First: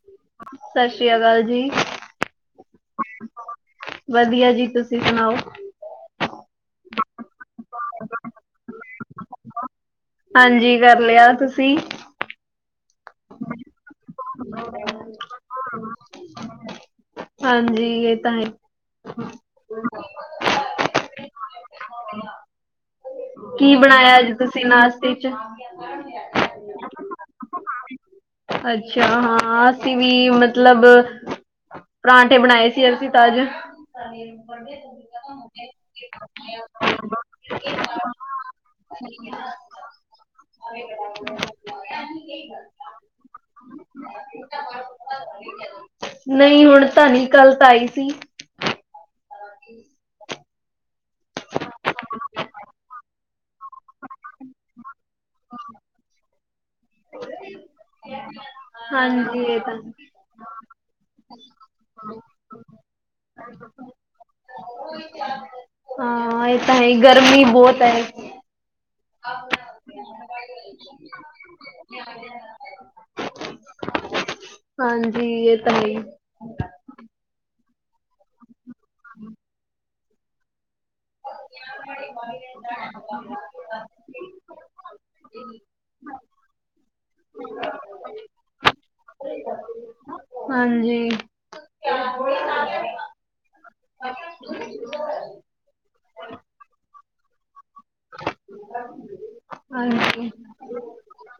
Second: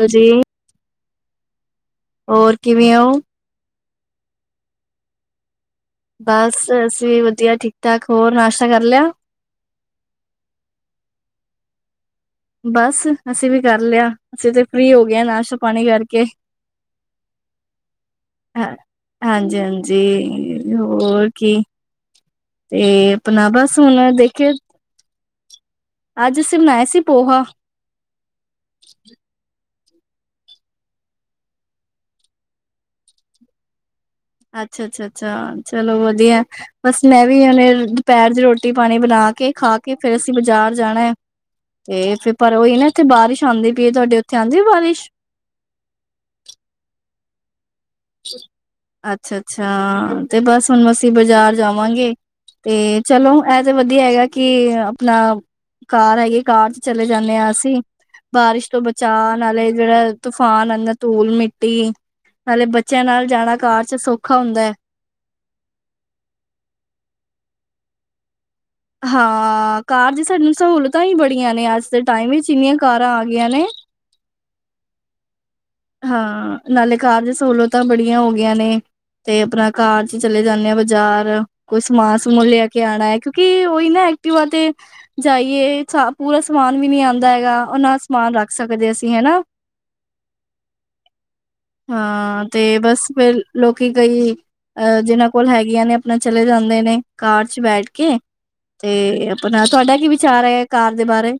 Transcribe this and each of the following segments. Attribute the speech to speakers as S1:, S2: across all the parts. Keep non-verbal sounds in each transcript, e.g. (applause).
S1: ਹਾਂਜੀ,
S2: ਸਤਿ ਸ੍ਰੀ ਅਕਾਲ, ਜੀ
S1: ਹੋਰ, ਕਿਵੇਂ ਉਹ
S2: ਵਧੀਆ, ਜੀ, ਤੁਸੀਂ ਸੁਣਾਓ
S1: ਬਸ, ਅਸੀ ਵੀ ਵਧੀਆ, ਠੀਕ ਠਾਕ, ਹੋਰ ਨਾਸ਼ਤਾ ਕਰ ਲਿਆ।
S2: ਹਾਂਜੀ, ਕਰ ਲਿਆ, ਤੁਸੀਂ
S1: ਬਸ, ਅਸੀਂ ਵੀ ਕਰ ਲਿਆ, ਅਸੀਂ ਤੇ ਫ੍ਰਰੀ ਹੋ ਗਏ ਹ ਨਾਸ਼ਤਾ ਪਾਣੀ ਕਰਕੇ।
S2: ਹਾਂਜੀ, ਇਹ ਤਾਂ ਹੈ।
S1: ਹਾਂ। ਹਾਂਜੀ, ਹਾਂਜੀ, ਹੋਰ ਕੀ, ਤੇ ਆਪਣਾ ਬਸ ਹੁਣ ਦੇਖੇ
S2: ਤੇ, ਕਿਸੇ ਦੀ ਡੇਟ
S1: ਅੱਜ, ਅਸੀਂ ਬਣਾਏ ਸੀ, ਪੋਹਾ
S2: ਅੱਛਾ, ਹਾਂ, ਅਸੀਂ ਵੀ ਮਤਲਬ ਪਰਾਂਠੇ, ਬਣਾਏ ਸੀ, ਅਸੀਂ ਤਾਜ਼
S1: ਅੱਛਾ, ਅੱਛਾ, ਅੱਛਾ ਚਲੋ ਵਧੀਆ, ਬਸ, ਮੈਂ ਵੀ ਉਹਨੇ ਦੁਪਹਿਰ ਚ ਰੋਟੀ ਪਾਣੀ ਬਣਾ ਕੇ ਖਾ ਕੇ ਕੇ ਫੇਰ ਅਸੀਂ, ਬਾਜ਼ਾਰ ਜਾਣਾ ਹੈ। ਤੇ, ਫਿਰ ਪਰ, ਉਹੀ ਨਾ ਇੱਥੇ ਬਾਰਿਸ਼ ਆਉਂਦੀ ਪਈ, ਤੁਹਾਡੇ, ਉੱਥੇ ਆਉਂਦੀ ਬਾਰਿਸ਼।
S2: ਨਹੀਂ ਹੁਣ ਧਨੀ, ਕਾਲ ਤਾਂ ਆਈ ਸੀ।
S1: ਅੱਛਾ-ਅੱਛਾ। ਤੇ ਬਸ ਹੁਣ ਅਸੀਂ ਬਾਜ਼ਾਰ ਜਾਵਾਂਗੇ ਤੇ ਚਲੋ ਇਹ ਤੇ ਵਧੀਆ ਹੋਆ ਕਿ ਆਪਣਾ, ਕਾਰ ਹੈਗੀ ਕਾਰ ਚਲੇ ਜਾਂਦੇ ਹਾਂ ਅਸੀਂ। ਬਾਰਿਸ਼ ਤੋਂ ਬਚਾ
S2: ਹਾਂਜੀ ਇਹ
S1: ਨਾਲੇ
S2: ਤਾਂ
S1: ਜਿਹੜਾ ਤੂਫਾਨ ਆਦਾਂ ਧੂਲ-ਮਿੱਟੀ ਨਾਲੇ ਬੱਚਿਆਂ ਨਾਲ ਜਾਣਾ ਕਾਰ ਚ ਸੌਖਾ ਹੁੰਦਾ ਹੈ
S2: (unintelligible) ਹਾਂ ਇਹ ਤਾਂ ਹੈ ਗਰਮੀ ਬਹੁਤ ਹੈ
S1: ਹਾਂ ਕਾਰ ਦੀ ਸਾਨੁ ਸਹੂਲਤਾਂ ਹੀ ਬੜੀਆਂ ਨੇ। ਅੱਜ ਦੇ ਟਾਈਮ ਵਿੱਚ ਇੰਨੀਆਂ ਕਾਰਾਂ ਆ ਗਈਆਂ ਨੇ
S2: ਹਾਂਜੀ ਇਹ ਤਾਂ ਹੈ ਈ
S1: ਹਾਂ ਨਾਲੇ ਕਾਰ ਦੀ ਸਹੂਲਤਾਂ ਬੜੀਆਂ ਹੋ ਗਈਆਂ ਨੇ ਤੇ ਆਪਣਾ ਕਾਰ ਚ ਚਲੇ ਜਾਂਦੇ ਆਾਂ ਬਾਜ਼ਾਰ ਕੋਈ ਸਮਾਨ ਸਮੂਾਨ ਲਿਆ ਕੇ ਆਉਣਾ ਹੈ। ਕਿਉਂਕਿ ਉਹੀ ਨਾ ਐਕਟਿਵਾ ਤੇ ਜਾਈਏ ਛਾ ਪੂਰਾ ਸਮਾਨ ਵੀ ਨੀ ਆਉਂਦਾ ਹੈਗਾ। ਉਹਨਾਂ ਸਮਾਨ ਰੱਖ ਸਕਦੇ ਅਸੀਂ ਹਨਾ
S2: ਹਾਂਜੀ।
S1: ਹਾਂ ਤੇ ਬਸ ਫਿਰ ਲੋਕੀ ਕਈ, ਅਹ ਜਿਹਨਾਂ ਕੋਲ ਹੈਗੀਆਂ ਨੇ ਆਪਣਾ ਚਲੇ ਜਾਂਦੇ ਨੇ ਕਾਰ ਚ ਬੈਠ ਕੇ। ਤੇ ਆਪਣਾ ਤੁਹਾਡਾ ਕੀ
S2: ਹਾਂਜੀ
S1: ਵਿਚਾਰ ਹੈ ਕਾਰ ਦੇ ਬਾਰੇ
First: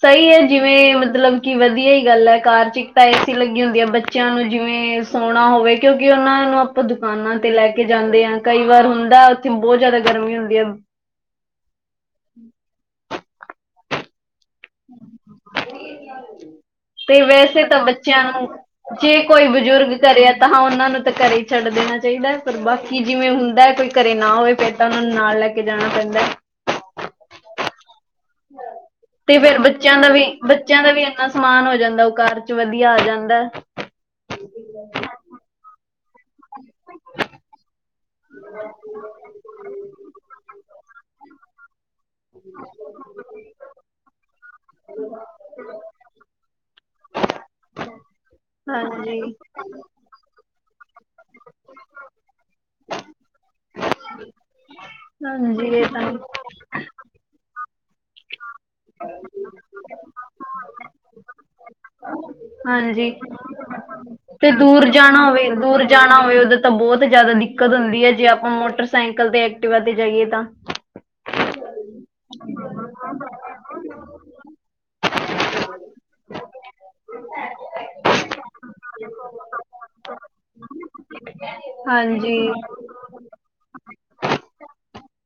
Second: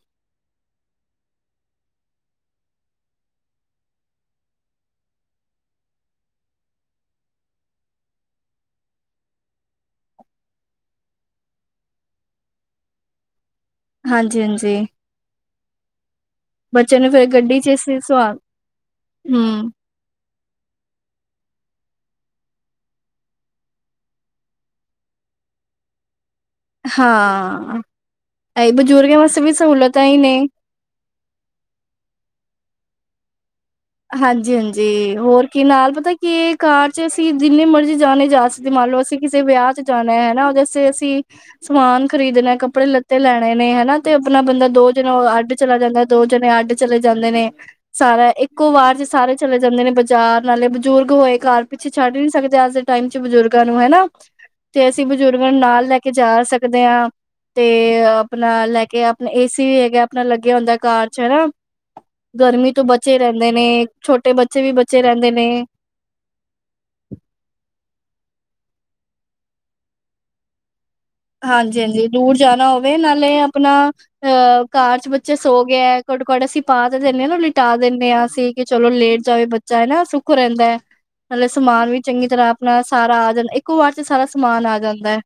S2: ਸਹੀ ਹੈ ਜਿਵੇਂ ਮਤਲਬ ਕਿ ਵਧੀਆ ਹੀ ਗੱਲ ਹੈ। ਕਾਰ ਚ ਇੱਕ ਤਾਂ ਏਸੀ ਲੱਗੀ ਹੁੰਦੀ ਹੈ। ਬ ਬੱਚਿਆਂ ਨੂੰ, ਜਿਵੇਂ ਸੋਣਾ ਹੋਵੇ ਕਿਉਂਕਿ, ਉਹਨਾਂ ਨੂੰ ਆਪਾਂ ਦੁਕਾਨਾਂ ਤੇ ਲੈ ਕੇ ਜਾਂਦੇ ਹਾਂ, ਕਈ ਵਾਰ ਹੁੰਦਾ। ਬਹੁਤ ਜਿਆਦਾ, ਗਰਮੀ ਹੁੰਦੀ ਐ।
S1: ਹਾਂਜੀ, ਹਾਂਜੀ ਬੱਚੇ ਨੂੰ
S2: ਤੇ
S1: ਫੇਰ ਗੱਡੀ
S2: ਵੈਸੇ
S1: ਚ
S2: ਤਾਂ,
S1: ਇਸ
S2: ਬੱਚਿਆਂ
S1: ਸਵਾਲ
S2: ਨੂੰ, ਜੇ ਕੋਈ
S1: ਹਮ
S2: ਬਜ਼ੁਰਗ। ਘਰੇ ਆ ਤਾਂ ਹਾਂ ਉਹਨਾਂ ਨੂੰ ਤਾਂ ਘਰੇ ਹੀ ਛੱਡ ਦੇਣਾ ਚਾਹੀਦਾ। ਪਰ ਬਾਕੀ ਜਿਵੇਂ ਹੁੰਦਾ ਕੋਈ ਘਰੇ ਨਾ ਹੋਵੇ ਪ ਪਰ ੳਨੂੰ ਨਾਲ ਲੈ ਕੇ ਜਾਣਾ ਪੈਂਦਾ
S1: ਹਾਂ, ਇਹ ਬੁਜ਼ੁਰਗ
S2: ਤੇ
S1: ਵਾਸਤੇ ਵੀ
S2: ਫੇਰ ਬੱਚਿਆਂ
S1: ਸਹੂਲਤਾਂ
S2: ਦਾ
S1: ਈ
S2: ਵੀ
S1: ਨੇ
S2: ਬੱਚਿਆਂ ਦਾ ਵੀ ਇੰਨਾ ਸਮਾਨ ਹੋ ਜਾਂਦਾ। ਉਹ ਕਾਰ ਚ ਵਧੀਆ ਆ ਜਾਂਦਾ
S1: ਹਾਂਜੀ-ਹਾਂਜੀ ਹੋਰ ਕੀ ਨਾਲ ਪਤਾ ਕੀ ਕਾਰ ਚ ਅਸੀਂ ਜਿੰਨੇ ਮਰਜ਼ੀ ਜਣੇ ਜਾ ਸਕ ਤੇ ਮੰਨ ਲਓ ਅਸੀਂ ਕਿਸੇ ਵਿਆਹ ਚ ਜਾਣਾ ਹਨਾ ਜੈਸੇ ਅਸੀਂ ਸਮਾਨ ਖਰੀਦਣਾ ਕੱਪੜੇ ਲੱਤੇ ਲੈਣੇ ਨੇ ਹਨਾ ਤੇ ਆਪਣਾ ਬੰਦਾ ਦੋ ਜਨੋ ਅੱਡ ਚਲਾ ਜਾਂਦਾ ਦੋ ਜਣੇ ਅੱਡ ਚਲੇ ਜਾਂਦੇ ਨੇ। ਸਾਰਾ ਇੱਕ ਇਕੋ ਵਾਰ ਚ
S2: ਹਾਂਜੀ
S1: ਸਾਰੇ ਚਲੇ ਜਾਂਦੇ ਨੇ ਬਾਜ਼ਾਰ, ਨਾਲੇ ਬਜ਼ੁਰਗ ਹੋਏ ਘਰ ਪਿੱਛੇ ਛੱਡ ਨੀ ਸਕਦੇ ਅੱਜ ਦੇ ਟਾਈਮ ਚ ਬਜ਼ੁਰਗਾਂ ਨੂੰ ਹਨਾ ਤੇ ਅਸੀਂ ਬਜ਼ੁਰਗਾਂ ਨੂੰ
S2: ਹਾਂਜੀ
S1: ਨਾਲ
S2: ਇਹ
S1: ਲੈ ਕੇ
S2: ਤਾਂ
S1: ਜਾ ਸਕਦੇ ਹਾਂ। ਤੇ ਆਪਣਾ ਲੈ ਕੇ ਆਪਣਾ ਏ ਸੀ ਹੈਗਾ ਆਪਣਾ ਲੱਗਿਆ ਹੁੰਦਾ ਕਾਰ ਚ ਹਨਾ। ਗਰਮੀ ਤੋਂ ਬਚ
S2: ਹਾਂਜੀ
S1: ਰਹਿੰਦੇ ਨੇ। ਛੋਟੇ
S2: ਤੇ
S1: ਬੱਚੇ ਵੀ
S2: ਦੂਰ
S1: ਬੱਚੇ
S2: ਜਾਣਾ
S1: ਰਹਿੰਦੇ ਨੇ।
S2: ਹੋਵੇ ਦੂਰ ਜਾਣਾ ਹੋਵੇ ਉਧਰ ਤਾਂ ਬਹੁਤ ਜ਼ਿਆਦਾ ਦਿੱਕਤ ਹੁੰਦੀ ਹੈ। ਜੇ ਆਪਾਂ ਮੋਟਰਸਾਈਕਲ ਤੇ, ਐਕਟਿਵਾ ਤੇ ਜਾਈਏ ਤਾਂ
S1: ਹਾਂਜੀ-ਹਾਂਜੀ ਦੂਰ ਜਾਣਾ ਹੋਵੇ, ਨਾਲੇ ਆਪਣਾ ਅਹ ਕਾਰ ਚ ਬੱਚੇ ਸੋ ਗਏ। ਘਟੋ -ਘੱਟ ਅਸੀਂ ਪਾ ਤੇ ਦਿੰਦੇ ਹਾਂ ਨਾ। ਲਿਟਾ ਦਿੰਦੇ ਹਾਂ ਅਸੀਂ ਕਿ ਚਲੋ ਲੇਟ ਜਾਵੇ ਬੱਚਾ ਹਨਾ ਸੁੱਖ ਰਹਿੰਦਾ ਹੈ। ਮਤਲਬ ਸਮਾਨ ਵੀ ਚੰਗੀ ਤਰ੍ਹਾਂ
S2: ਹਾਂਜੀ
S1: ਆਪਣਾ ਸਾਰਾ ਆ ਜਾਂਨ, ਇੱਕੋ ਵਾਰ ਚ ਸਾਰਾ ਸਮਾਨ ਆ ਜਾਂਦਾ ਹੈ।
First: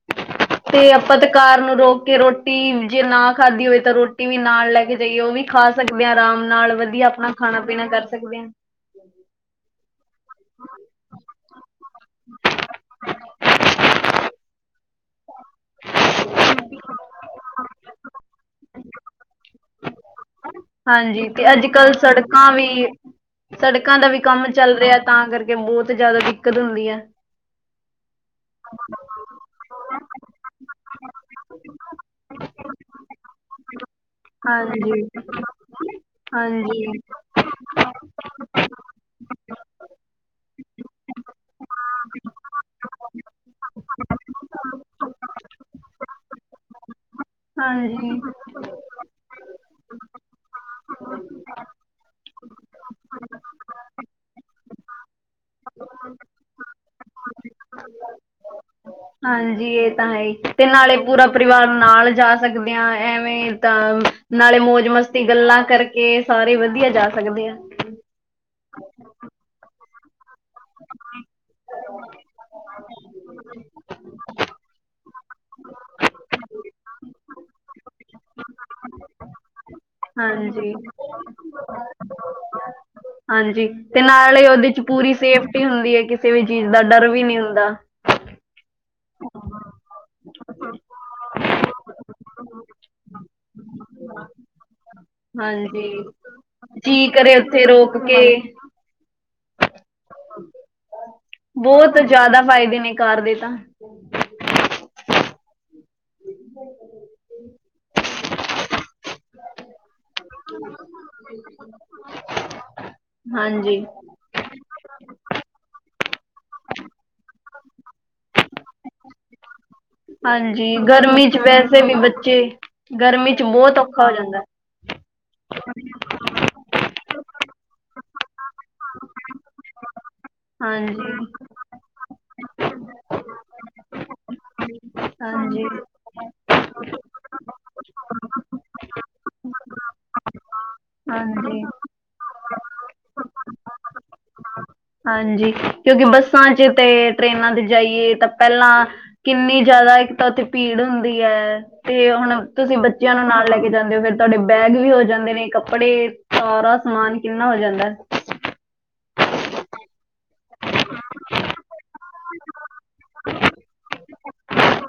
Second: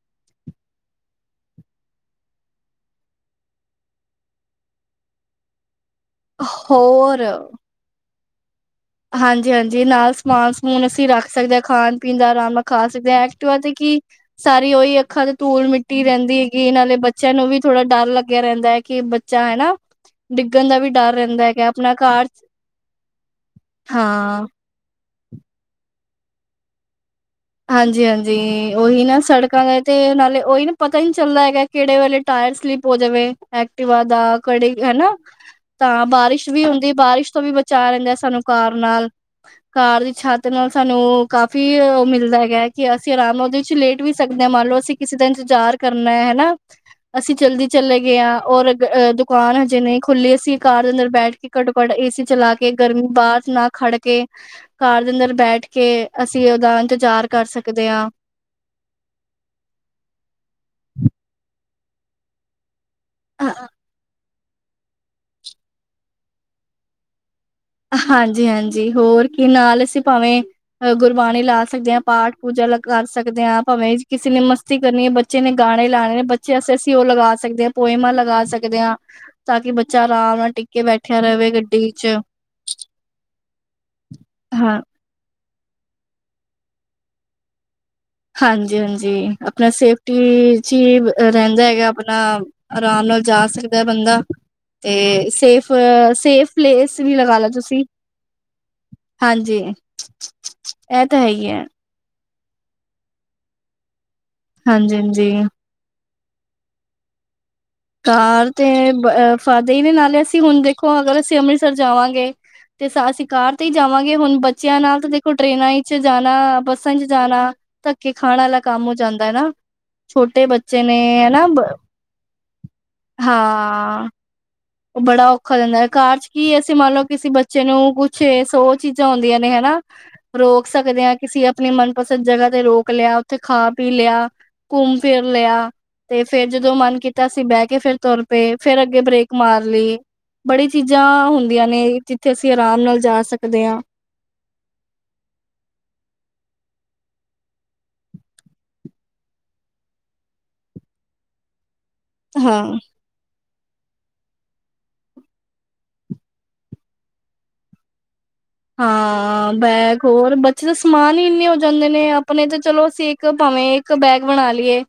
S1: (inaudible)
S2: ਤੇ ਆਪਾਂ ਤੇ ਕਾਰ ਨੂੰ ਰੋਕ ਕੇ ਰੋਟੀ, ਜੇ ਨਾ ਖਾਧੀ ਹੋਵੇ ਤਾਂ ਰੋਟੀ ਵੀ ਨਾਲ ਲੈ ਕੇ ਜਾਈਏ। ਉਹ ਵੀ ਖਾ ਸਕਦੇ ਹਾਂ ਆਰਾਮ ਨਾਲ ਵਧੀਆ
S1: ਹੋਰ
S2: ਆਪਣਾ ਖਾਣਾ-ਪੀਣਾ ਕਰ ਸਕਦੇ ਹਾਂ
S1: ਹਾਂਜੀ-ਹਾਂਜੀ ਨਾਲ ਸਮਾਨ-ਸਮੂਨ ਅਸੀਂ ਰੱਖ ਸਕਦੇ ਆਂ। ਖਾਣ ਪੀਣ ਦਾ, ਆਰਾਮ ਨਾਲ ਖਾ ਸਕਦੇ ਹਾਂ। ਐਕਟਿਵਾ ਤੇ ਕੀ ਸਾਰੀ ਉਹੀ ਇੱਕ ਸਾਰੀ ਧੂਲ ਮਿੱਟੀ ਰਹਿੰਦੀ ਹੈਗੀ। ਨਾਲੇ ਬੱਚਿਆਂ ਨੂੰ ਵੀ ਥੋੜ੍ਹਾ ਡਰ ਲੱਗਿਆ ਰਹਿੰਦਾ ਹੈ, ਕਿ ਬੱਚਾ ਹਨਾ ਡਿੱਗਣ ਦਾ ਵੀ ਡਰ
S2: ਹਾਂਜੀ
S1: ਰਹਿੰਦਾ
S2: ਤੇ ਅੱਜ
S1: ਹੈਗਾ।
S2: ਕੱਲ
S1: ਆਪਣਾ ਘਰ
S2: ਸੜਕਾਂ ਵੀ ਸੜਕਾਂ ਦਾ ਵੀ ਕੰਮ ਚੱਲ ਰਿਹਾ ਤਾਂ ਕਰਕੇ ਬਹੁਤ ਜ਼ਿਆਦਾ ਦਿੱਕਤ ਹੁੰਦੀ ਐ
S1: ਹਾਂਜੀ-ਹਾਂਜੀ ਉਹੀ ਨਾ ਸੜਕ ਤੇ ਨਾਲੇ ਉਹੀ ਨਾ ਪਤਾ ਹੀ ਨਹੀਂ ਚੱਲਦਾ ਹੈਗਾ। ਕਿਹੜੇ ਵੇਲੇ ਟਾਇਰ ਸਲਿਪ ਹੋ ਜਾਵੇ (unintelligible)
S2: ਹਾਂਜੀ
S1: ਹਨਾ ਤਾਂ ਬਾਰਿਸ਼ ਵੀ
S2: ਹਾਂਜੀ
S1: ਹੁੰਦੀ, ਬਾਰਿਸ਼ ਤੋਂ ਵੀ ਬ (unintelligible) ਰਹਿੰਦੇ ਆ ਸਾਨੂੰ ਕਾਰ ਨਾਲ। ਕਾਰ ਦੀ ਛੱਤ ਨਾਲ ਸਾਨੂੰ ਕਾਫੀ ਮਿਲ ਹੈਗਾ ਕਿ ਅਸੀਂ ਆਰਾਮ ਨਾਲ ਉਹਦੇ ਵਿੱਚ ਲੇਟ ਵੀ ਸਕਦੇ ਆਂ, ਮੰਨ ਲਓ ਅਸੀਂ ਕਿਸੇ ਦਾ ਇੰਤਜ਼ਾਰ ਕਰਨਾ ਐ ਹਨਾ। ਅਸੀਂ ਜਲਦੀ ਚਲੇ ਗਏ
S2: ਹਾਂਜੀ
S1: ਹਾਂ ਔਰ ਦੁਕਾਨ ਹਜੇ ਨਹੀਂ ਖੁੱਲੀ ਅਸੀ ਕਾਰ ਦੇ ਅੰਦਰ ਬੈਠ ਕੇ ਘੱਟੋ ਘੱਟ ਏਸੀ ਚਲਾ ਕੇ ਗਰਮੀ ਬਾਹਰ ਨਾ ਖੜ ਕੇ ਕਾਰ ਦੇ ਅੰਦਰ ਬੈਠ ਕੇ ਅਸੀਂ ਉਹਦਾ ਇੰਤਜ਼ਾਰ ਕਰ ਸਕਦੇ ਆਂ
S2: ਹਾਂਜੀ ਇਹ ਤਾਂ ਹੈ ਈ ਤੇ ਨਾਲੇ ਪੂਰਾ ਪਰਿਵਾਰ ਨਾਲ ਜਾ। ਸਕਦੇ ਆਂ ਐਵੇਂ ਤਾਂ ਨਾਲੇ ਮੌਜ ਮਸਤੀ ਗੱਲਾਂ ਕਰਕੇ ਸਾਰੇ ਵਧੀਆ ਜਾ ਸਕਦੇ ਆ।
S1: ਹਾਂਜੀ ਹਾਂਜੀ, ਹੋਰ ਕੀ ਨਾਲ ਅਸੀਂ ਭਾਵੇਂ ਗੁਰਬਾਣੀ ਲਾ ਸਕਦੇ ਹਾਂ। ਪਾਠ ਪੂਜਾ ਕਰ ਸਕਦੇ ਹਾਂ ਭਾਵੇਂ ਕਿਸੇ ਨੇ ਮਸਤੀ ਕਰਨੀ ਹੈ ਬੱਚ। ਬੱਚੇ ਨੇ ਗਾਣੇ ਲਾਣੇ ਨੇ ਬੱਚੇ ਅਸੀਂ ਅਸੀ ਓ ਲਗਾ ਸਕਦੇ ਹਾਂ, ਪੋਇਮਾਂ ਲਗਾ ਸਕਦੇ ਹਾਂ। ਤਾਂ ਕਿ ਬੱਚਾ ਆਰਾਮ ਨਾਲ ਟਿੱਗ
S2: ਹਾਂਜੀ
S1: ਕੇ ਬੈਠਿਆ ਰਹੇ ਗੱਡੀ ਚ
S2: ਹਾਂਜੀ ਤੇ ਨਾਲ ਹੀ ਉਹਦੇ
S1: ਹਾਂ।
S2: ਚ ਪੂਰੀ ਸੇਫ ਹੁੰਦੀ ਹੈ, ਕਿਸੇ ਵੀ ਚੀਜ਼ ਦਾ ਡਰ ਵੀ ਨਹੀਂ ਹੁੰਦਾ।
S1: ਹਾਂਜੀ, ਹਾਂਜੀ ਆਪਣਾ ਸੇਫ ਟੀ ਚ ਹੀ ਰਹਿੰਦਾ ਹੈਗਾ, ਆਪਣਾ ਆਰਾਮ ਨਾਲ ਜਾ ਸਕਦਾ ਬੰਦਾ। ਤੇ ਸੇਫ
S2: ਹਾਂਜੀ
S1: ਸੇਫ ਪਲੇਸ
S2: ਜੀ
S1: ਵੀ
S2: ਕਰੇ
S1: ਲਗਾ ਲਾ
S2: ਉੱਥੇ
S1: ਤੁਸੀਂ।
S2: ਰੋਕ ਕੇ
S1: ਹਾਂਜੀ, ਇਹ ਤਾਂ ਹੈ ਹੀ ਹੈ
S2: ਤੋਂ ਜ਼ਿਆਦਾ ਫਾਇਦੇ ਨੇ ਕਾਰ ਦੇ ਤਾਂ
S1: ਹਾਂਜੀ-ਹਾਂਜੀ।
S2: (unintelligible)
S1: ਘ ਤੇ ਫਾਦੇ ਹੀ ਦੇ ਨਾਲੇ ਹੁਣ ਦੇਖੋ ਅਗਰ ਅਸੀਂ ਅੰਮ੍ਰਿਤਸਰ ਜਾਵਾਂਗੇ, ਤੇ ਅਸੀਂ ਕਾਰ ਤੇ ਹੀ
S2: ਹਾਂਜੀ
S1: ਜਾਵਾਂਗੇ ਹੁਣ ਬੱਚਿਆਂ ਨਾਲ ਤਾਂ ਦੇਖੋ ਟ੍ਰੇਨਾਂ ਚ ਜਾਣਾ ਬੱਸਾਂ ਚ ਜਾਣਾ। ਧੱਕ ਕੇ ਖਾਣ ਵਾਲਾ ਕੰਮ ਹੋ ਜਾਂਦਾ ਹੈ ਨਾ, ਛੋਟੇ
S2: ਹਾਂਜੀ
S1: ਬੱਚੇ ਨੇ
S2: ਗਰਮੀ ਚ
S1: ਹਨਾ
S2: ਵੈਸੇ ਵੀ ਬੱਚੇ ਗਰਮੀ ਚ ਬਹੁਤ ਔਖਾ
S1: ਹਾਂ
S2: ਹੋ ਜਾਂਦਾ
S1: ਉਹ ਬੜਾ ਔਖਾ ਦਿੰਦਾ ਹੈ ਕਾਰਰ ਚ ਕੀ ਅਸੀਂ ਮੰਨ ਲਓ, ਕਿਸੇ ਬੱਚੇ ਨੂੰ ਕੁਛ ਸੋਚ ਚੀਜ਼ਾਂ ਹੁੰਂਦੀਆਂ ਨੇ ਹਨਾ। ਰੋਕ ਸਕਦੇ
S2: ਹਾਂਜੀ
S1: ਹਾਂ ਕਿਸੀ ਆਪਣੀ ਮਨਪਸੰਦ ਜਗ੍ਹਾ ਤੇ ਰੋਕ ਲਿਆ, ਉੱਥੇ ਖਾ ਪੀ ਲਿਆ। ਘੁੰਮ ਫਿਰ
S2: ਹਾਂਜੀ
S1: ਲਿਆ ਤੇ ਫੇਰ ਜਦੋਂ ਮਨ ਕੀਤਾ ਸੀ ਬਹਿ ਕੇ ਫਿਰ ਤੁਰ ਪਏ ਫਿਰ ਅੱਗੇ ਬ੍ਰੇਕ ਮਾਰ ਲਈ। ਬੜੀ ਚੀਜ਼ਾਂ ਹੁੰਦੀਆਂ
S2: ਹਾਂਜੀ
S1: ਨੇ ਜਿੱਥੇ ਅਸੀਂ ਆਰਾਮ ਨਾਲ ਜਾ ਸਕਦੇ ਹਾਂ।
S2: ਹਾਂਜੀ, ਕਿਉਂਕਿ ਬੱਸਾਂ ਚ ਤੇ ਟ੍ਰੇਨਾਂ ਤੇ ਜਾਈਏ ਤਾਂ ਪਹਿਲਾਂ। ਕਿੰਨੀ ਜ਼ਿਆਦਾ ਇੱਕ ਤਾਂ ਉੱਥੇ ਭੀੜ ਹੁੰਦੀ ਹੈ, ਤੇ ਹੁਣ
S1: ਹਾਂ
S2: ਤੁਸੀਂ, ਬੱਚਿਆਂ ਨੂੰ ਨਾਲ ਲੈ ਕੇ ਜਾਂਦੇ ਹੋ, ਫਿਰ ਤੁਹਾਡੇ ਬੈਗ ਵੀ ਹੋ ਜਾਂਦੇ ਨੇ ਕੱਪੜੇ ਸਾਰਾ ਸਮਾਨ ਕਿੰਨਾ ਹੋ ਜਾਂਦਾ।
S1: ਹਾਂ ਬੈਗ ਹੋਰ, ਇੱਥੇ ਤਾਂ ਸਮਾਨ ਹੀ ਇੰਨੇ ਹੋ ਜਾਂਦੇ ਨੇ ਆਪਣੇ ਤੇ ਚਲੋ ਅਸੀਂ ਇੱਕ ਭਾਵੇਂ ਇੱਕ ਬੈਗ ਬਣਾ ਲਈਏ।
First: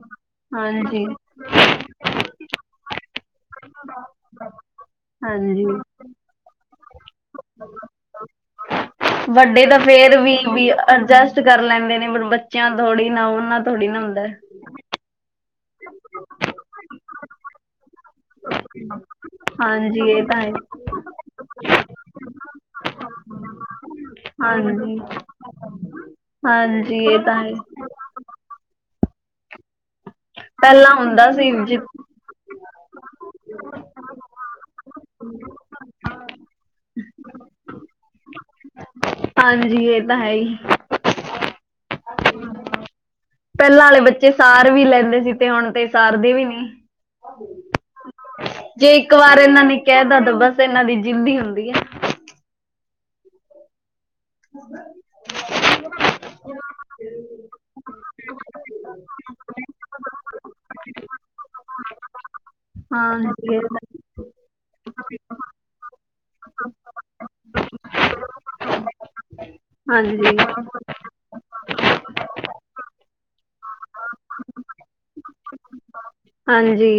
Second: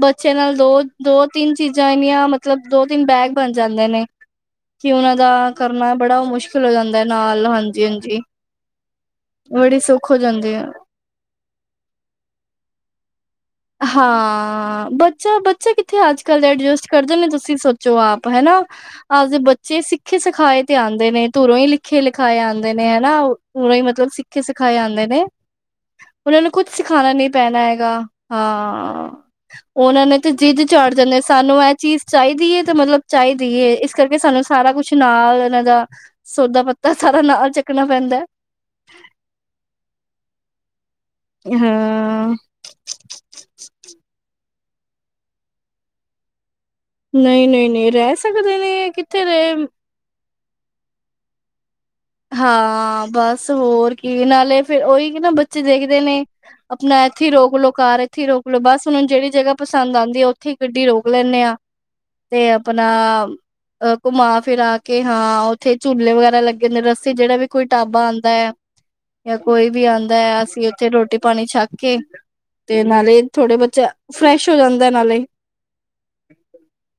S1: ਬੱਚੇ ਨਾਲ ਦੋ
S2: ਹਾਂਜੀ
S1: ਦੋ ਤਿੰਨ ਚੀਜ਼ਾਂ ਇੰਨੀਆਂ ਮਤਲਬ, ਦੋ ਤਿੰਨ ਬੈਗ ਬਣ ਜਾਂਦੇ ਨੇ।
S2: ਬ (unintelligible)
S1: ਕਿ ਉਹਨਾਂ ਦਾ ਕਰਨਾ ਬੜਾ ਮੁਸ਼ਕਿਲ ਹੋ ਜਾਂਦਾ ਹੈ, ਨਾਲ ਹਾਂਜੀ ਹਾ
S2: ਵੱਡੇ ਤਾਂ
S1: ਹੋ
S2: ਫੇਰ ਵੀ
S1: ਜਾਂਦੀ ਆ।
S2: ਵੀ, ਅਡਜਸਟ ਕਰ ਲੈਂਦੇ ਨੇ ਬੱਚਿਆਂ ਥੋੜ੍ਹੀ ਨਾ ਉਹਨਾਂ। ਥੋੜ੍ਹੀ ਨਾ ਹੁੰਦਾ ਹੈ।
S1: ਹਾਂ ਬੱਚਾ ਬੱਚਾ ਕਿੱਥੇ, ਅੱਜ ਕੱਲ ਦੇ ਐਡਜਸਟ ਕਰਦੇ ਨੇ ਤੁਸੀਂ ਸੋਚੋ ਆਪ। ਹਨਾ, ਆਪਦੇ ਬੱਚੇ
S2: ਹਾਂਜੀ
S1: ਸਿੱਖੇ
S2: ਇਹ ਤਾਂ ਹੈ
S1: ਸਿਖਾਏ ਤੇ ਆਉਂਦੇ ਨੇ ਧੂਰੋਂ ਹੀ ਲਿਖੇ, ਲਿਖਾਏ ਆਉਂਦੇ ਨੇ ਹਨਾ। ਪਰਾ ਹੀ ਮਤਲਬ ਸਿੱਖੇ ਸਿਖਾਏ
S2: ਹਾਂਜੀ
S1: ਜਾਂਦੇ ਨੇ ਉਹਨਾਂ ਨੂੰ ਕੁੱਝ
S2: ਹਾਂਜੀ
S1: ਸਿਖਾਉਣਾ
S2: ਇਹ
S1: ਨੀ
S2: ਤਾਂ ਹੈ
S1: ਪੈਣਾ ਹੈਗਾ ਹਾਂ ਉਹਨਾਂ ਨੇ ਤੇ ਜਿੱਦ ਚੜ
S2: ਪਹਿਲਾਂ
S1: ਜਾਂਦੇ
S2: ਹੁੰਦਾ ਸੀ
S1: ਸਾਨੂੰ ਇਹ
S2: ਜ
S1: ਚੀਜ਼ ਚਾਹੀਦੀ ਹੈ ਤੇ ਮਤਲਬ ਚਾਹੀਦੀ ਹੈ, ਇਸ ਕਰਕੇ ਸਾਨੂੰ ਸਾਰਾ ਕੁਛ ਨਾਲ ਇਹਨਾਂ ਦਾ ਸੌਦਾ ਪੱਤਾ ਸਾਰਾ ਨਾਲ ਚੱਕਣਾ ਪੈਂਦਾ।
S2: ਹਾਂਜੀ ਇਹ ਤਾਂ ਹੈ ਹੀ,
S1: ਹੂੰ,
S2: ਪਹਿਲਾਂ ਵਾਲੇ ਬੱਚੇ ਸਾਰ ਵੀ ਲੈਂਦੇ ਸੀ ਤੇ ਹੁਣ ਤੇ ਸਾਰਦੇ ਵੀ ਨੀ,
S1: ਨਹੀਂ- ਨਹੀਂ ਨਹੀਂ ਰੈਸ
S2: ਜੇ ਇੱਕ ਵਾਰ ਇਹਨਾਂ ਨੇ ਕਹਿ ਦਾ ਤਾਂ ਬਸ ਇਹਨਾਂ ਦੀ ਜਿੰਦੀ
S1: ਹਾਂ ਬਸ ਹੋਰ ਕੀ ਨਾਲੇ ਫਿਰ ਉਹੀ ਨਾ ਬੱਚੇ ਦੇਖਦੇ ਨੇ ਆਪਣਾ ਇੱਥੇ ਰੋਕਲੋ ਕਾਰ ਇੱਥੇ ਹੀ ਰੋਕਲੋ ਬਸ ਉਹੁੂੰ ਜਿਹੜੀ ਜਗ੍ਹਾ ਪਸੰਦ ਆਉਂਦੀ ਆ ਉੱਥੇ ਹੀ ਗੱਡੀ ਰੋਕ ਲੈਂਦੇ ਆ ਤੇ ਆਪਣਾ
S2: ਹਾਂਜੀ
S1: ਅ ਘੁਮਾ ਫਿਰਾ ਕੇ ਹਾਂ, ਉੱਥੇ ਝੂਲੇ ਵਗੈਰਾ ਲੱਗੇ ਨੇ ਰੱਸਤੇ ਜਿਹੜਾ ਵੀ ਕੋਈ ਢਾਬਾ ਆਦਾਂ ਹੈ ਜਾਂ ਕੋਈ ਵੀ ਆਉਂਦਾ
S2: ਹਾਂਜੀ
S1: ਹੈ, ਅਸੀਂ ਉੱਥੇ ਰੋਟੀ ਪਾਣੀ ਛੱਕ ਕੇ ਤੇ ਨਾਲੇ ਥੋੜੇ ਬੱਚਾ, ਫਰੈਸ਼ ਹੋ ਜਾਂਦਾ ਨਾਲੇ
S2: ਹਾਂਜੀ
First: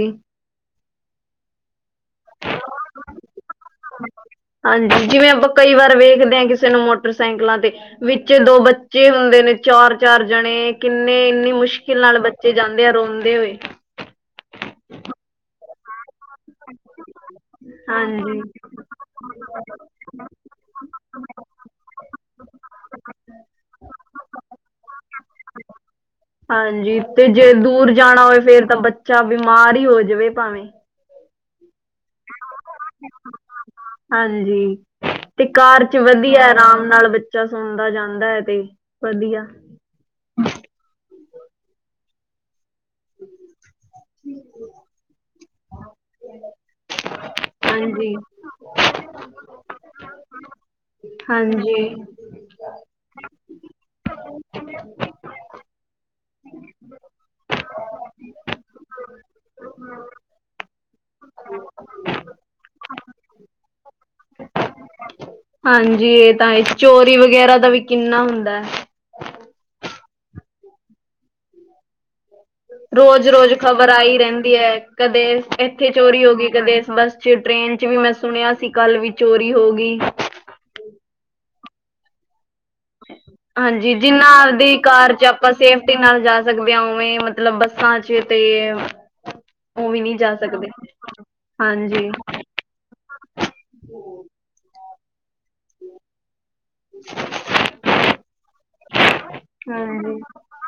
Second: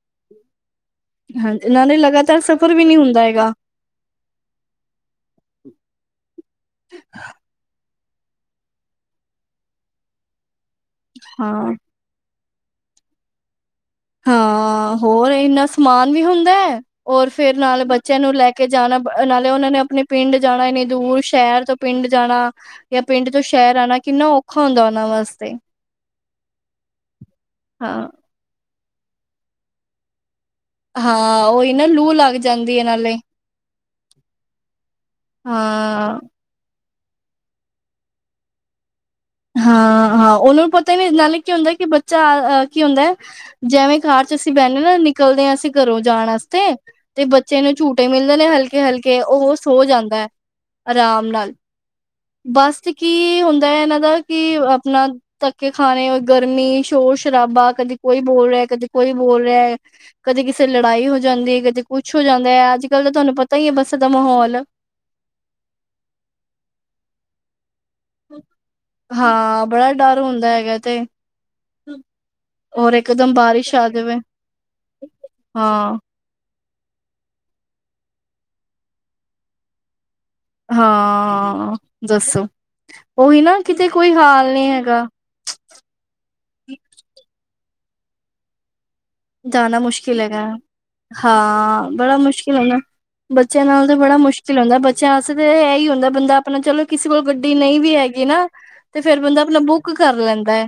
S1: ਹਾਂਜੀ, ਨਾਲੇ ਲਗਾਤਾਰ ਸਫ਼ਰ ਵੀ ਨਹੀ ਹੁੰਦਾ ਹੈਗਾ
S2: ਹਾਂਜੀ, ਜਿਵੇਂ ਆਪਾਂ ਕਈ ਵਾਰ ਵੇਖਦੇ ਹਾਂ ਕਿਸੇ ਨੂੰ ਮੋਟਰਸਾਈਕਲਾਂ ਤੇ ਵਿੱਚ ਦੋ ਬੱਚੇ ਹੁੰਦੇ ਨੇ, ਚਾਰ-ਚਾਰ ਜਾਣੇ ਕਿੰਨੇ ਇੰਨੀ
S1: ਹਾਂ
S2: ਮੁਸ਼ਕ ਨਾਲ ਬੱਚੇ ਜਾਂਦੇ ਆ ਰੋਂਦੇ ਹੋਏ
S1: ਹਾਂ, ਹੋਰ ਇੰਨਾ ਸਮਾਨ ਵੀ ਹੁੰਦਾ ਹੈ ਹੋਰ ਫੇਰ ਨਾਲੇ ਬੱਚਿਆਂ ਨੂੰ
S2: ਹਾਂਜੀ
S1: ਲੈ ਕੇ ਜਾਣਾ ਨਾਲੇ ਉਹਨਾਂ ਨੇ ਆਪਣੇ ਪਿੰਡ ਜਾਣਾ, ਇੰਨੇ ਦੂਰ ਸ਼ਹਿਰ ਤੋਂ ਪਿੰਡ ਜਾਣਾ ਜਾਂ ਪਿੰਡ ਤੋਂ ਸ਼ਹਿਰ ਆਉਣਾ ਕਿੰਨਾ ਔਖਾ ਹੁੰਦਾ ਉਹਨਾਂ ਵਾਸਤੇ,
S2: ਹਾਂਜੀ, ਤੇ ਜੇ ਦੂਰ
S1: ਹਾਂ
S2: ਜਾਣਾ ਹੋਵੇ, ਫੇਰ ਤਾਂ ਬੱਚਾ ਬਿਮਾਰ ਹੀ ਹੋ ਜਾਵੇ ਭਾਵੇਂ,
S1: ਹਾਂ, ਉਹੀ ਨਾ ਲੂ ਲੱਗ ਜਾਂਦੀ ਹੈ ਨਾਲੇ
S2: ਹਾਂਜੀ, ਤੇ ਕਾਰ ਚ
S1: ਹਾਂ
S2: ਵਧੀਆ ਆਰਾਮ ਨਾਲ ਬ ਬੱਚਾ ਸੌਦਾ ਜਾਂਦਾ ਹੈ ਤੇ, ਵਧੀਆ
S1: ਹਾਂ-ਹਾਂ, ਉਹਨਾਂ ਨੂੰ ਪਤਾ ਹੀ ਨ ਨਾਲੇ ਕੀ ਹੁੰਦਾ ਕਿ ਬ ਅ ਅ ਕੀ ਹੁੰਦਾ ਹੈ ਜਿਵੇਂ ਕਾਰ ਚ ਅਸੀਂ ਬਹਿੰਦੇ ਹ ਨਾ ਨਿਕਲਦੇ ਹਾਂ ਅਸੀਂ ਕਰੋ ਜਾਣ ਵਾਸਤੇ ਤੇ ਬੱਚੇ ਨੂੰ ਝੂਟੇ
S2: ਹਾਂਜੀ
S1: ਮਿਲਦੇ ਨੇ ਹਲਕੇ-ਹਲਕੇ, ਉਹ ਸੋ ਜਾਂਦਾ ਹੈ ਆਰਾਮ ਨਾਲ,
S2: ਹਾਂਜੀ
S1: ਬਸ ਚ ਕੀ ਹੁੰਦਾ ਹੈ ਇਹਨਾਂ ਦਾ ਕਿ ਆਪਣਾ ਧੱਕੇ ਖਾਣੇ ਹੋ। ਗਰਮੀ ਸ਼ੋਰ ਸ਼ਰਾਬਾ ਕਦੇ ਕੋਈ ਬੋਲ ਰਿਹਾ-ਕਦੇ ਕੋਈ ਬੋਲ ਰਿਹਾ ਹੈ- ਕਦੇ ਕਿਸੇ ਲੜਾਈ ਹੋ ਜਾਂਦੀ ਕਦੇ ਕੁੱਛ ਹੋ ਜਾਂਦਾ ਹੈ। ਅੱਜ ਕੱਲ੍ਹ ਤਾਂ ਤੁਹਾਨੂੰ ਪਤਾ ਹੀ ਹੈ ਬੱਸਾਂ ਦਾ ਮਾਹੌਲ
S2: ਹਾਂਜੀ, ਇਹ ਤਾਂ ਇਹ ਚੋਰੀ ਵਗੈਰਾ ਦਾ ਵੀ ਕਿੰਨਾ ਹੁੰਦਾ ਹੈ
S1: ਹਾਂ, ਬੜਾ ਡਰ ਹੁੰਦਾ ਹੈਗਾ ਤੇ ਔਰ ਇਕਦਮ
S2: ਰੋਜ਼-ਰੋਜ਼
S1: ਬਾਰਿਸ਼ ਆ
S2: ਖ਼ਬਰ
S1: ਜਾਵੇ
S2: ਆਈ ਰਹਿੰਦੀ ਹੈ ਕਦੇ, ਇੱਥੇ
S1: ਹਾਂ
S2: ਚੋਰੀ ਹੋ ਗਈ ਕਦੇ ਇਸ ਬਸ ਟ੍ਰੇਨ ਚ ਵੀ ਮੈਂ ਸੁਣਿਆ ਸੀ ਕੱਲ ਵੀ ਚੋਰੀ ਹੋ ਗਈ
S1: ਹਾਂ ਦੱਸੋ ਉਹੀ ਨਾ ਕਿਤੇ
S2: ਹਾਂਜੀ
S1: ਕੋਈ
S2: ਜਿੰਨਾ
S1: ਹਾਲ ਨੀ
S2: ਆਪਦੀ
S1: ਹੈਗਾ
S2: ਕਾਰ ਚ ਆਪ ਆਪਾਂ ਸੇਫਟੀ ਨਾਲ ਜਾ ਸਕਦੇ ਹਾਂ ਉਵੇਂ ਮਤਲਬ ਬੱਸਾਂ ਚ ਤੇ
S1: ਜਾਨਾ
S2: ਉਹ ਵੀ ਨਹੀਂ
S1: ਮੁਸ਼ਕਿਲ
S2: ਜਾ
S1: ਹੈਗਾ,
S2: ਸਕਦੇ ਹਾਂਜੀ
S1: ਹਾਂ---ਬੜਾ ਮੁਸ਼ਕਿਲ ਹੁੰਦਾ। ਬੱਚਿਆਂ ਨਾਲ ਤੇ ਬੜਾ ਮੁਸ਼ਕਿਲ ਹੁੰਦਾ ਚਾਂਸ ਤੇ ਇਹ ਹੀ ਹੁੰਦਾ ਬੰਦਾ ਆਪਣਾ ਚਲੋ ਕਿਸੇ ਕੋਲ ਗੱਡੀ ਨਹੀਂ ਵੀ ਹੈਗੀ ਨਾ ਤੇ ਫੇਰ ਬੰਦਾ ਆਪਣਾ ਬੁੱਕ ਕਰ
S2: ਹਾਂਜੀ
S1: ਲੈਂਦਾ ਹੈ,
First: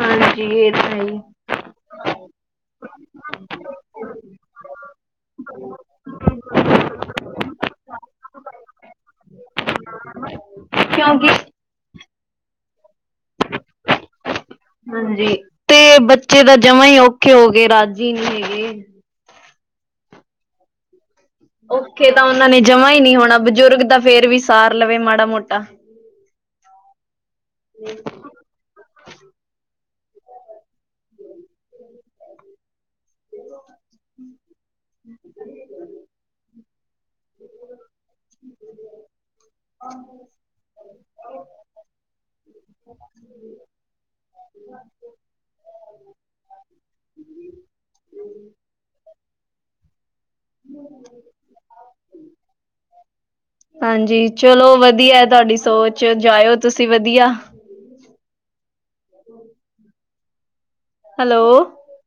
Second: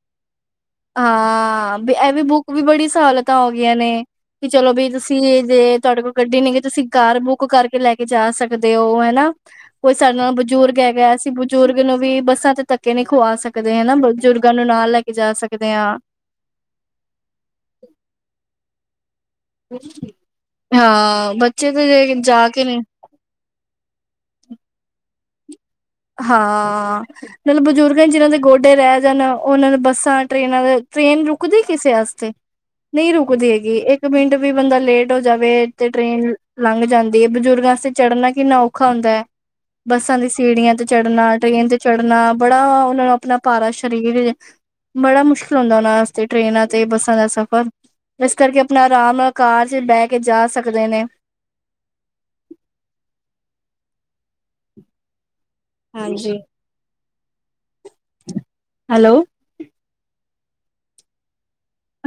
S2: ਹਾਂਜੀ ਇਹ ਤਾਂ ਹੈ ਹੀ
S1: ਹਾਂ ਇਹ ਵੀ ਬੁੱਕ ਵੀ ਬੜੀ ਸਹੁਲਤਾ ਹੋ ਗਈਆਂ ਨੇ ਕਿ ਚਲੋ ਵੀ ਤੁਸੀਂ ਜੇ ਤੁਹਾਡੇ ਕੋਲ ਗੱਡੀ ਨਹੀ ਹੈਗੀ ਤੁਸੀਂ ਕਾਰ ਬੁੱਕ ਕਰਕੇ ਲੈ ਕੇ ਜਾ ਸਕਦੇ ਹੋ, ਹਨਾ ਕੋਈ ਸਾਡੇ ਨਾਲ ਬਜ਼ੁਰਗ ਹੈਗਾ
S2: ਕਿਉਂਕਿ
S1: ਅਸੀਂ ਬਜ਼ੁਰਗ ਨੂੰ ਵੀ ਬੱਸਾਂ ਤੇ ਧੱਕੇ ਨਹੀ ਖੁਵਾ ਸਕਦੇ ਹਨਾ ਬਜ਼ੁਰਗ ਗਾ ਨੂੰ ਨਾਲ ਲੈ ਕੇ ਜਾ
S2: ਹਾਂਜੀ
S1: ਸਕਦੇ ਹਾਂ
S2: ਤੇ ਬੱਚੇ ਦਾ ਜਮ੍ਹਾਂ ਹੀ ਔਖੇ ਹੋ ਗਏ ਰਾਜੀ ਨਹੀਂ ਹੈਗੇ
S1: ਹਾਂ, ਬ
S2: ਔਖੇ ਤਾਂ ਉਹਨਾ ਨੇ ਜਮਾ ਹੀ ਨਹੀ ਹੋਣਾ ਬਜ਼ੁਰਗ ਤਾਂ ਫੇਰ ਵੀ ਸਾਰ ਲਵੇ ਮਾੜਾ ਮੋਟਾ
S1: ਹਾਂ, ਮਤਲਬ ਬਜ਼ੁਰਗ ਨੇ ਜਿਹਨਾਂ ਦੇ ਗੋਡੇ ਤੇ ਰਹਿ ਜਾਣ ਉਹਨਾਂ ਬੱਸਾਂ ਟ੍ਰੇਨਾਂ ਦੇ ਟ੍ਰੇਨ ਰੁਕਦੀ ਕਿਸੇ ਵਾਸਤੇ ਨਹੀਂ ਰੁਕਦੀ ਹੈਗੀ ਇੱਕ ਮਿੰਟ ਵੀ ਬੰਦਾ ਲੇਟ ਹੋ ਜਾਵੇ ਤੇ ਟ੍ਰੇਨ ਲੰਘ ਜਾਂਦੀ ਹੈ ਬਜ਼ੁਰਗਾ ਵਸਤੇ ਚੜ੍ਹਨਾ ਕਿੰਨਾ ਔਖਾ ਹੁੰਦਾ ਹੈ। ਬੱਸਾਂ ਦੀ ਸੀੜੀਆਂ ਤੇ ਚੜ੍ਹਨਾ ਟ੍ਰੇਨ ਤੇ ਚੜ੍ਹਨਾ ਬੜਾ ਉਹਨਾਂ ਨੂੰ ਆਪਣਾ ਭਾਰਾ ਸ਼ਰੀਰ ਬੜਾ ਮੁਸ਼ਕਿਲ ਹੁੰਦਾ ਉਹਨਾਂ ਵਾਸਤੇ ਟ੍ਰੇਨਾਂ ਤੇ ਬੱਸਾਂ ਦਾ ਸਫ਼ਰ ਇਸ ਕਰਕੇ ਆਪਣਾ ਆਰਾਮ ਨਾਲ ਕਾਰ ਚ ਬਹਿ ਕੇ ਜਾ ਸਕਦੇ ਨੇ
S2: ਹਾਂਜੀ, ਚਲੋ ਵਧੀਆ ਹੈ ਤੁਹਾਡੀ ਸੋਚ
S1: ਹਾਂਜੀ
S2: ਜਾਇਓ ਤੁਸੀਂ ਵਧੀਆ।
S1: ਹੈਲੋ,
S2: ਹੈਲੋ,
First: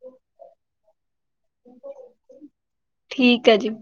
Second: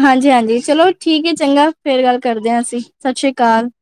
S1: ਹਾਂਜੀ-ਹਾਂਜੀ, ਚਲੋ ਠੀਕ ਹੈ ਚੰਗਾ, ਫੇਰ ਗੱਲ ਕਰਦੇ ਹਾਂ ਅਸੀਂ ਸਤਿ ਸ਼੍ਰੀ
S2: ਠੀਕ ਹੈ
S1: ਅਕਾਲ।
S2: ਜੀ।